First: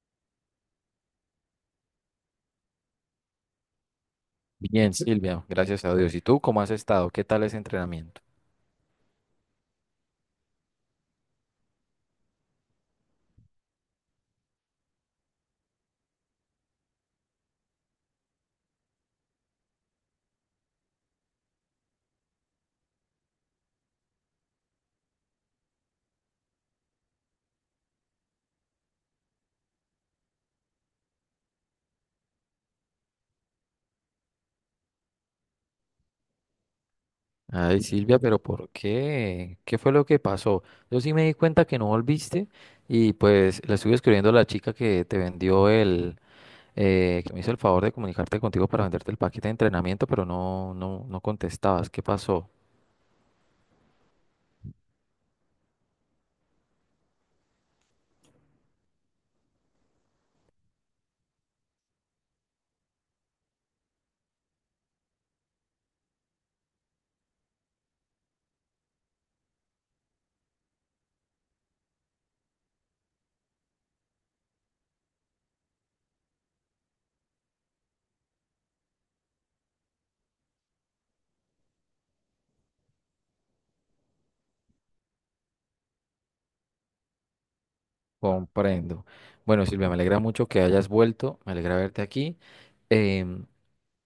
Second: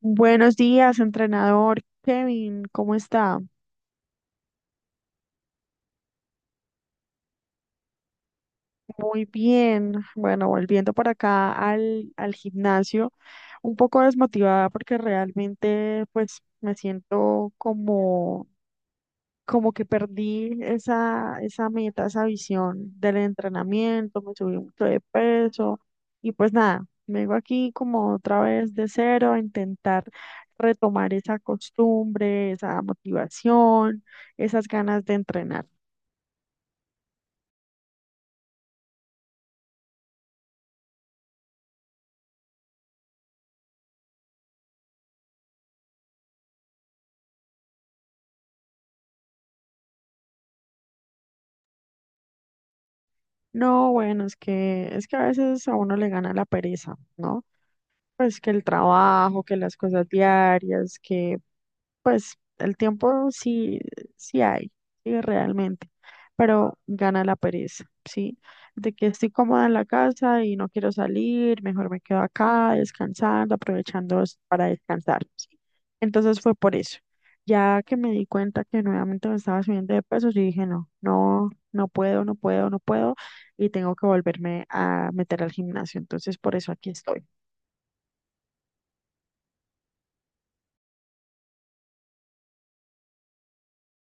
Buenos días, entrenador Kevin, ¿cómo está? Bien, Silvia, gracias a Dios. ¿Y tú cómo has estado? ¿Qué tal ese entrenamiento? Muy bien. Bueno, volviendo por acá al gimnasio, un poco desmotivada porque realmente pues me siento como que perdí esa meta, esa visión del entrenamiento. Me subí mucho de peso y pues nada, vengo aquí como otra vez de cero a intentar retomar esa costumbre, esa motivación, esas ganas de entrenar. Ay, Silvia, pero ¿por qué? ¿Qué fue lo que pasó? Yo sí me di cuenta que no volviste y pues le estuve escribiendo a la chica que te vendió el que me hizo el favor de comunicarte contigo para venderte el paquete de entrenamiento, pero no, no, no contestabas. ¿Qué pasó? No, bueno, es que a veces a uno le gana la pereza, ¿no? Pues que el trabajo, que las cosas diarias, que pues el tiempo sí, sí hay, sí realmente, pero gana la pereza, ¿sí? De que estoy cómoda en la casa y no quiero salir, mejor me quedo acá descansando, aprovechando para descansar, ¿sí? Entonces fue por eso. Ya que me di cuenta que nuevamente me estaba subiendo de pesos yo dije, no, no, no puedo, no puedo, no puedo, y tengo que volverme a meter al gimnasio. Entonces por eso aquí estoy. Comprendo. Bueno, Silvia, me alegra mucho que hayas vuelto, me alegra verte aquí. Em,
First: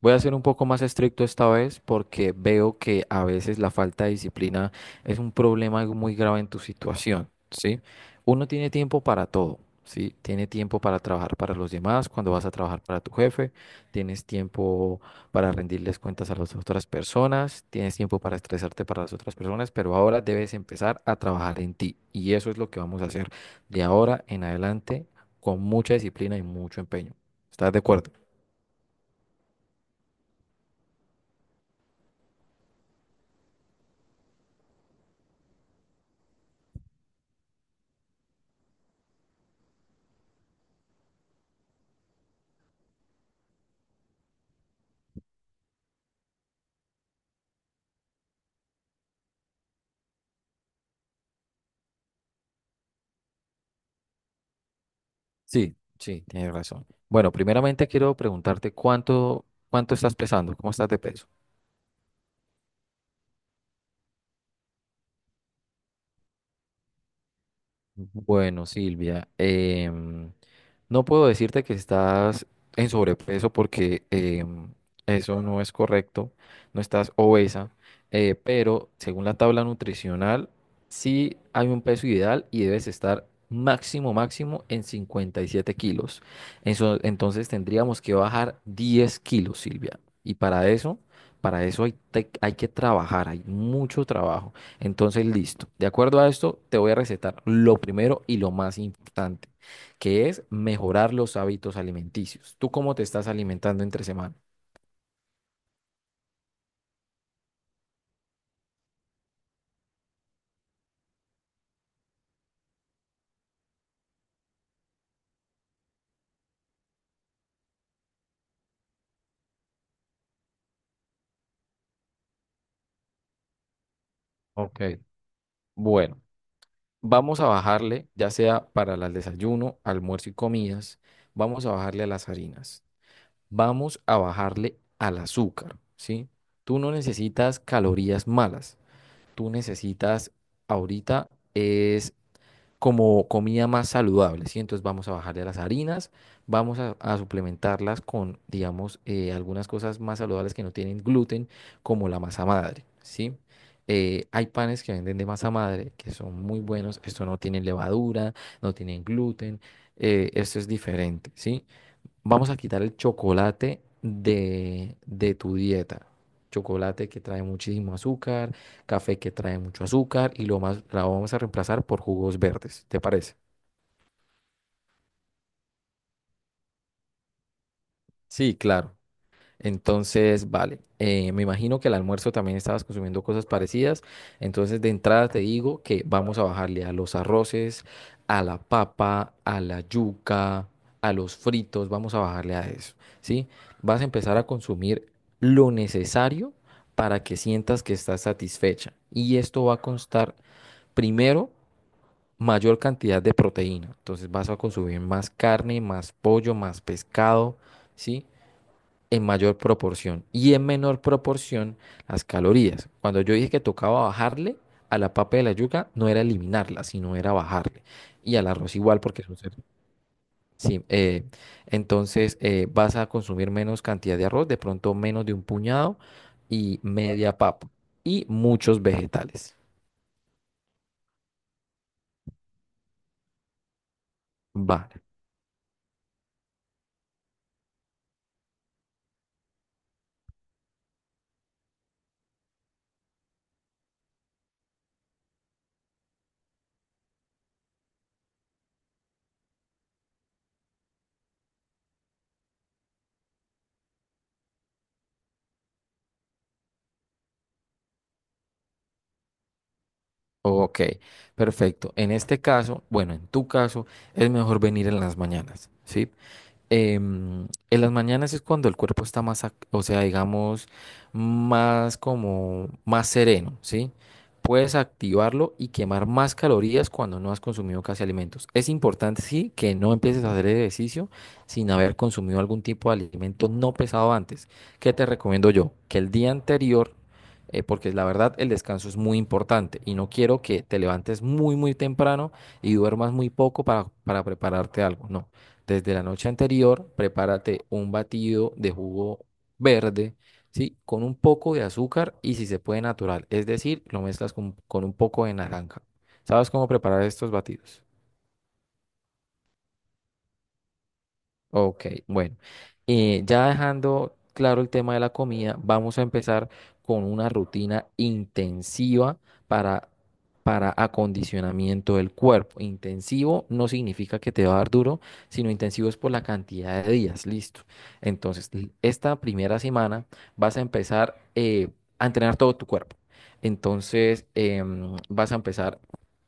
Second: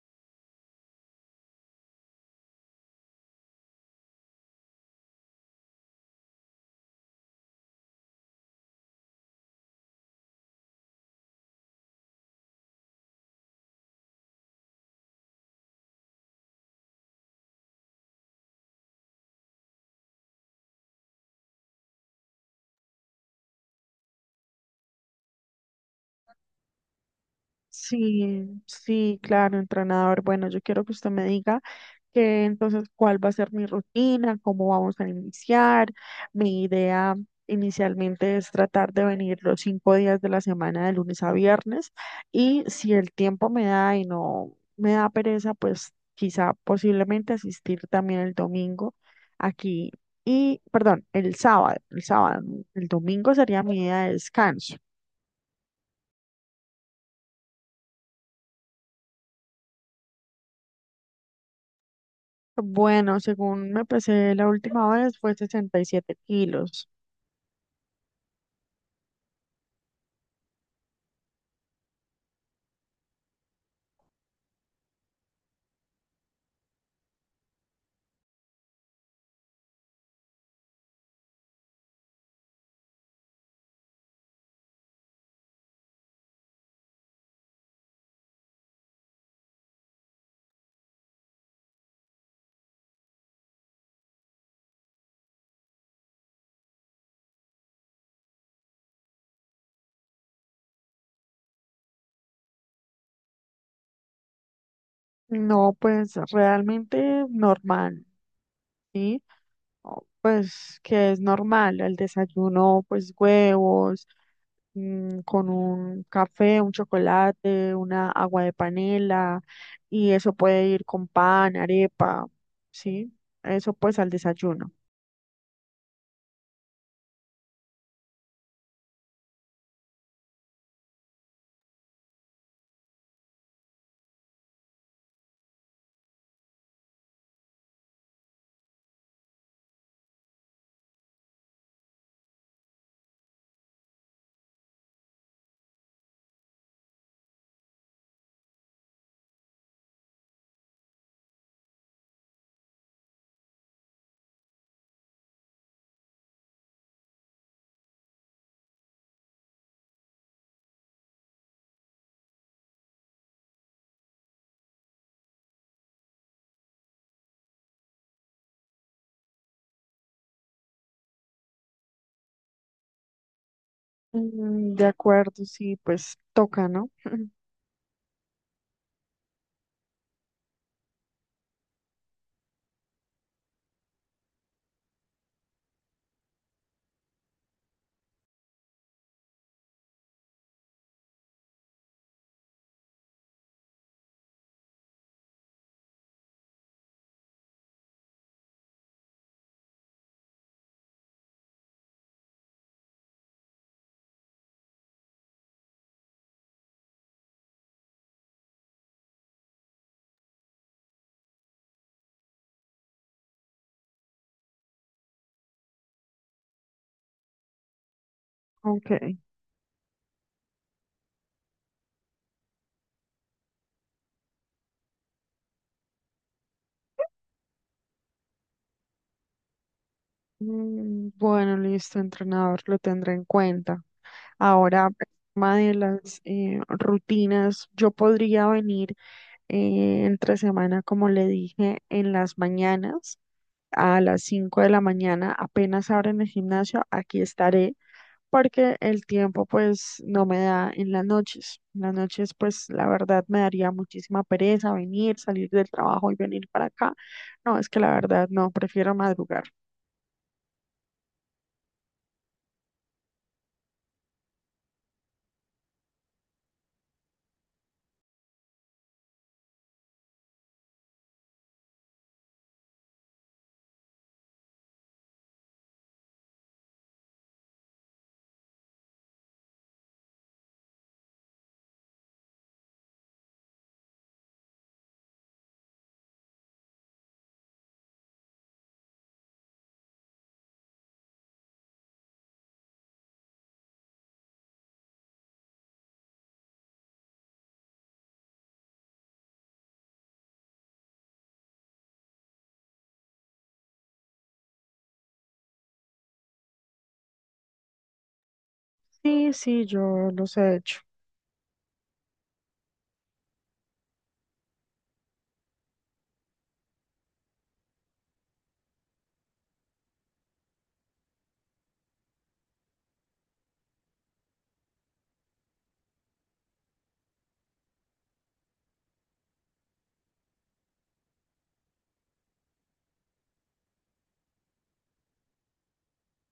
Voy a ser un poco más estricto esta vez porque veo que a veces la falta de disciplina es un problema muy grave en tu situación, ¿sí? Uno tiene tiempo para todo, ¿sí? Tiene tiempo para trabajar para los demás, cuando vas a trabajar para tu jefe, tienes tiempo para rendirles cuentas a las otras personas, tienes tiempo para estresarte para las otras personas, pero ahora debes empezar a trabajar en ti y eso es lo que vamos a hacer de ahora en adelante con mucha disciplina y mucho empeño. ¿Estás de acuerdo? Sí, sí, claro, entrenador. Bueno, yo quiero que usted me diga que entonces cuál va a ser mi rutina, cómo vamos a iniciar. Mi idea inicialmente es tratar de venir los 5 días de la semana, de lunes a viernes, y si el tiempo me da y no me da pereza, pues quizá posiblemente asistir también el domingo aquí. Y, perdón, el sábado, ¿no? El domingo sería mi día de descanso. Sí, sí, tienes razón. Bueno, primeramente quiero preguntarte cuánto, cuánto estás pesando, cómo estás de peso. Bueno, según me pesé la última vez fue 67 kilos. Bueno, Silvia, no puedo decirte que estás en sobrepeso porque eso no es correcto, no estás obesa, pero según la tabla nutricional, sí hay un peso ideal y debes estar máximo, máximo en 57 kilos. Entonces tendríamos que bajar 10 kilos, Silvia. Y para eso, hay que trabajar, hay mucho trabajo. Entonces, listo. De acuerdo a esto, te voy a recetar lo primero y lo más importante, que es mejorar los hábitos alimenticios. ¿Tú cómo te estás alimentando entre semana? No, pues realmente normal, ¿sí? Pues que es normal, el desayuno, pues huevos, con un café, un chocolate, una agua de panela, y eso puede ir con pan, arepa, ¿sí? Eso pues al desayuno. Ok, bueno, vamos a bajarle, ya sea para el desayuno, almuerzo y comidas, vamos a bajarle a las harinas, vamos a bajarle al azúcar, ¿sí? Tú no necesitas calorías malas, tú necesitas ahorita es como comida más saludable, ¿sí? Entonces vamos a bajarle a las harinas, vamos a suplementarlas con, digamos, algunas cosas más saludables que no tienen gluten, como la masa madre, ¿sí? Hay panes que venden de masa madre que son muy buenos, esto no tiene levadura, no tienen gluten, esto es diferente, ¿sí? Vamos a quitar el chocolate de tu dieta. Chocolate que trae muchísimo azúcar, café que trae mucho azúcar y lo más, la vamos a reemplazar por jugos verdes. ¿Te parece? Mm, de acuerdo, sí, pues toca, ¿no? Sí, claro. Entonces, vale, me imagino que el almuerzo también estabas consumiendo cosas parecidas. Entonces, de entrada te digo que vamos a bajarle a los arroces, a la papa, a la yuca, a los fritos, vamos a bajarle a eso, ¿sí? Vas a empezar a consumir lo necesario para que sientas que estás satisfecha. Y esto va a constar primero mayor cantidad de proteína. Entonces, vas a consumir más carne, más pollo, más pescado, ¿sí?, en mayor proporción y en menor proporción las calorías. Cuando yo dije que tocaba bajarle a la papa de la yuca, no era eliminarla, sino era bajarle. Y al arroz Ok. igual, porque es un sí, entonces vas a consumir menos cantidad de arroz, de pronto menos de un puñado y media papa y muchos vegetales. Mm, bueno, listo, entrenador, lo tendré en cuenta. Ahora, Vale, el tema de las rutinas, yo podría venir entre semana, como le dije, en las mañanas, a las 5 de la mañana, apenas abren el gimnasio, aquí estaré, porque el tiempo pues no me da en las noches. En las noches pues la verdad me daría muchísima pereza venir, salir del trabajo y venir para acá. No, es que la verdad no, prefiero madrugar. ok, perfecto. En este caso, bueno, en tu caso, es mejor venir en las mañanas, ¿sí? Em, en las mañanas es cuando el cuerpo está más, o sea, digamos, más como, más sereno, ¿sí? Puedes activarlo y quemar más calorías cuando no has consumido casi alimentos. Es importante, sí, que no empieces a hacer ejercicio sin haber consumido algún tipo de alimento no pesado antes. ¿Qué te recomiendo yo? Que el día anterior, porque la verdad el descanso es muy importante y no quiero que te levantes muy, muy temprano y duermas muy poco para prepararte algo, no. Desde la noche anterior, prepárate un batido de jugo verde, ¿sí? Con un poco de azúcar y si se puede natural, es decir, lo mezclas con un poco de naranja. ¿Sabes cómo preparar estos batidos? Sí, sí, yo los he hecho. Ok, bueno, ya dejando claro el tema de la comida, vamos a empezar con una rutina intensiva para, para acondicionamiento del cuerpo. Intensivo no significa que te va a dar duro, sino intensivo es por la cantidad de días, listo. Entonces, esta primera semana vas a empezar a entrenar todo tu cuerpo. Entonces, vas a empezar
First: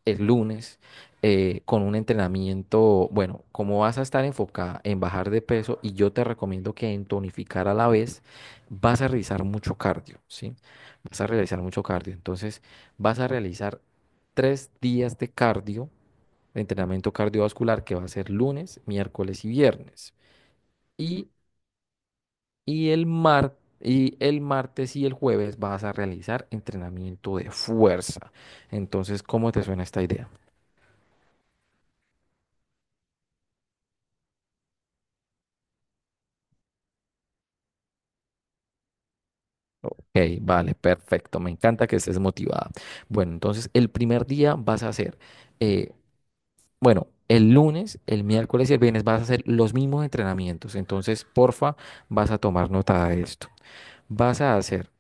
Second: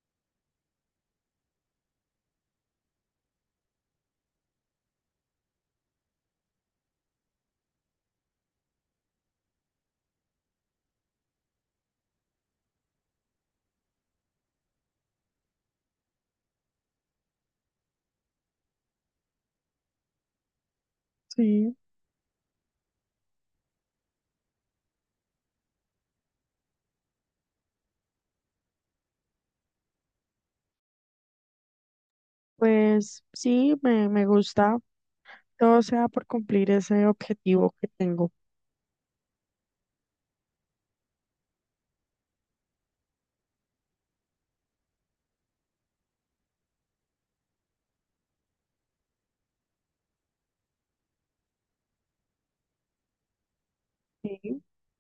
el lunes con un entrenamiento, bueno, como vas a estar enfocada en bajar de peso y yo te recomiendo que en tonificar a la vez, vas a realizar mucho cardio, ¿sí? Vas a realizar mucho cardio. Entonces, vas a realizar tres días de cardio, de entrenamiento cardiovascular, que va a ser lunes, miércoles y viernes. Y, Sí, y el mar- Y el martes y el jueves vas a realizar entrenamiento de fuerza. Entonces, ¿cómo te suena esta idea? pues sí, me gusta. Todo sea por cumplir ese objetivo que tengo. Ok, vale, perfecto. Me encanta que estés motivada. Bueno, entonces el primer día vas a hacer, eh, bueno, el lunes, el miércoles y el viernes vas a hacer los mismos entrenamientos. Entonces, porfa, vas a tomar nota de esto. Vas a Sí. hacer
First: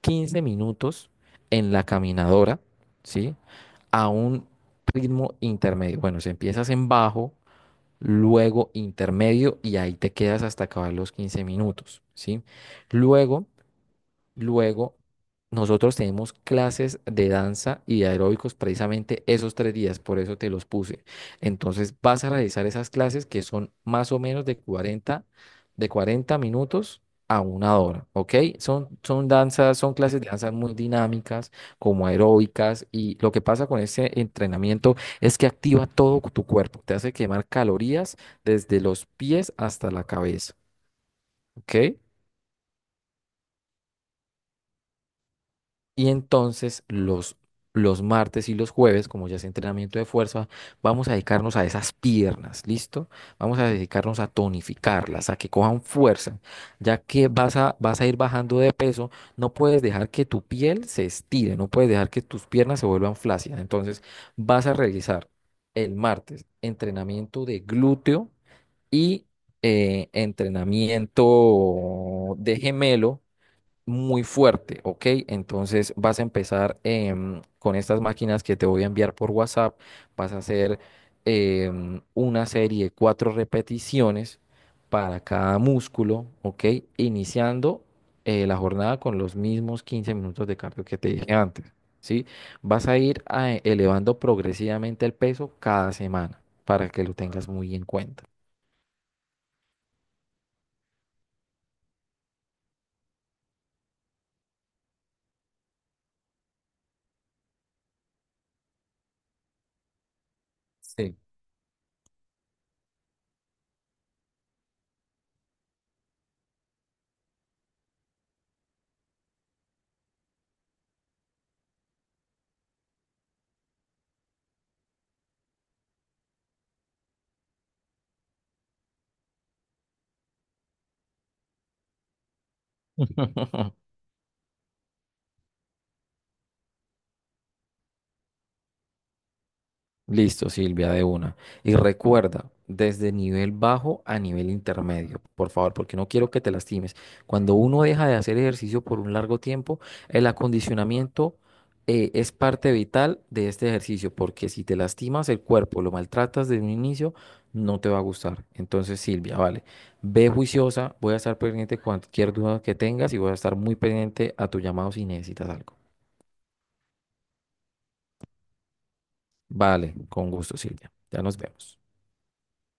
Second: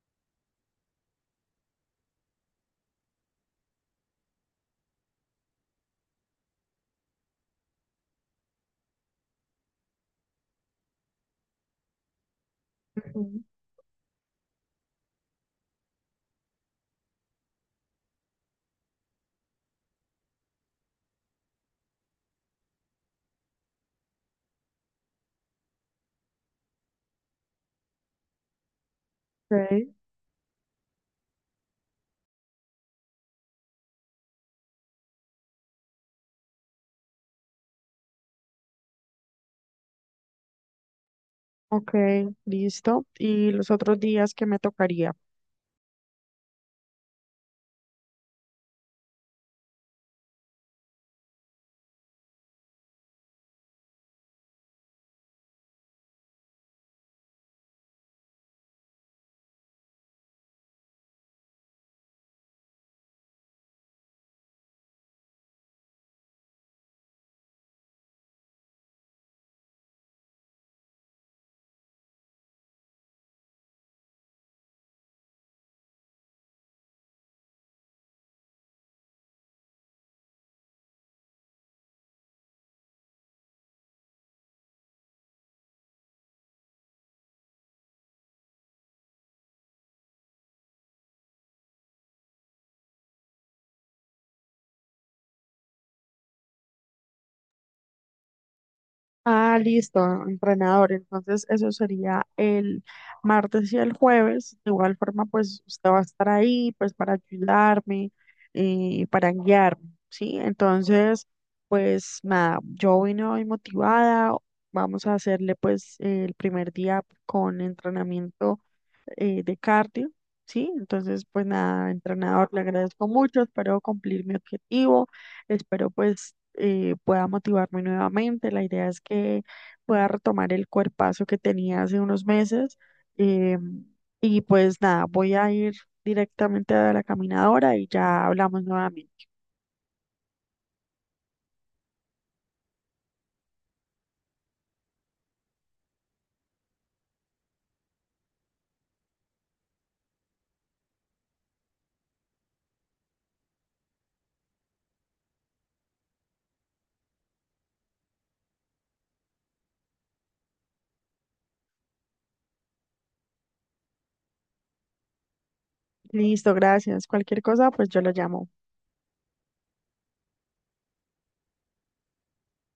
15 minutos en la caminadora, ¿sí? A un ritmo intermedio. Bueno, si empiezas en bajo, luego intermedio y ahí te quedas hasta acabar los 15 minutos, ¿sí? Ujú. Luego... luego, nosotros tenemos clases de danza y de aeróbicos precisamente esos tres días, por eso te los puse. Entonces, vas a realizar esas clases que son más o menos de 40 minutos a 1 hora, ¿ok? Son danzas, Ok, son clases de danzas muy dinámicas, como aeróbicas, y lo que pasa con este entrenamiento es que activa todo tu cuerpo, te hace quemar calorías desde los pies hasta la cabeza, ¿ok? ok, listo. ¿Y los otros días que me tocaría? Y entonces los martes y los jueves, como ya es entrenamiento de fuerza, vamos a dedicarnos a esas piernas, ¿listo? Vamos a dedicarnos a tonificarlas, a que cojan fuerza, ya que vas a ir bajando de peso, no puedes dejar que tu piel se estire, no puedes dejar que tus piernas se vuelvan flácidas. Entonces vas a realizar el martes entrenamiento de glúteo y entrenamiento de gemelo muy fuerte, ¿ok? Entonces vas a empezar con estas máquinas que te voy a enviar por WhatsApp, vas a hacer una serie de 4 repeticiones para cada músculo, ¿ok? Iniciando la jornada con los mismos 15 minutos de cardio que te dije antes, ¿sí? Vas a ir elevando progresivamente el peso cada semana para que lo tengas muy en cuenta. Ah, listo, entrenador. Entonces, eso sería el martes y el jueves. De igual forma, pues usted va a estar ahí, pues para ayudarme, para guiarme, ¿sí? Sí. Entonces, pues nada, yo vine hoy motivada. Vamos a hacerle pues el primer día con entrenamiento de cardio, ¿sí? Entonces, pues nada, entrenador, le agradezco mucho, espero cumplir mi objetivo, espero pues pueda motivarme nuevamente, la idea es que pueda retomar el cuerpazo que tenía hace unos meses eh, y pues nada, voy a ir directamente a la caminadora y ya hablamos nuevamente. Listo, Silvia, de una. Y recuerda, desde nivel bajo a nivel intermedio, por favor, porque no quiero que te lastimes. Cuando uno deja de hacer ejercicio por un largo tiempo, el acondicionamiento es parte vital de este ejercicio, porque si te lastimas el cuerpo, lo maltratas desde un inicio, no te va a gustar. Entonces, Silvia, vale, ve juiciosa, voy a estar pendiente de cualquier duda que tengas y voy a estar muy pendiente a tu llamado si necesitas algo. Listo, gracias. Cualquier cosa, pues yo lo llamo. Vale, con gusto, Silvia. Ya nos vemos.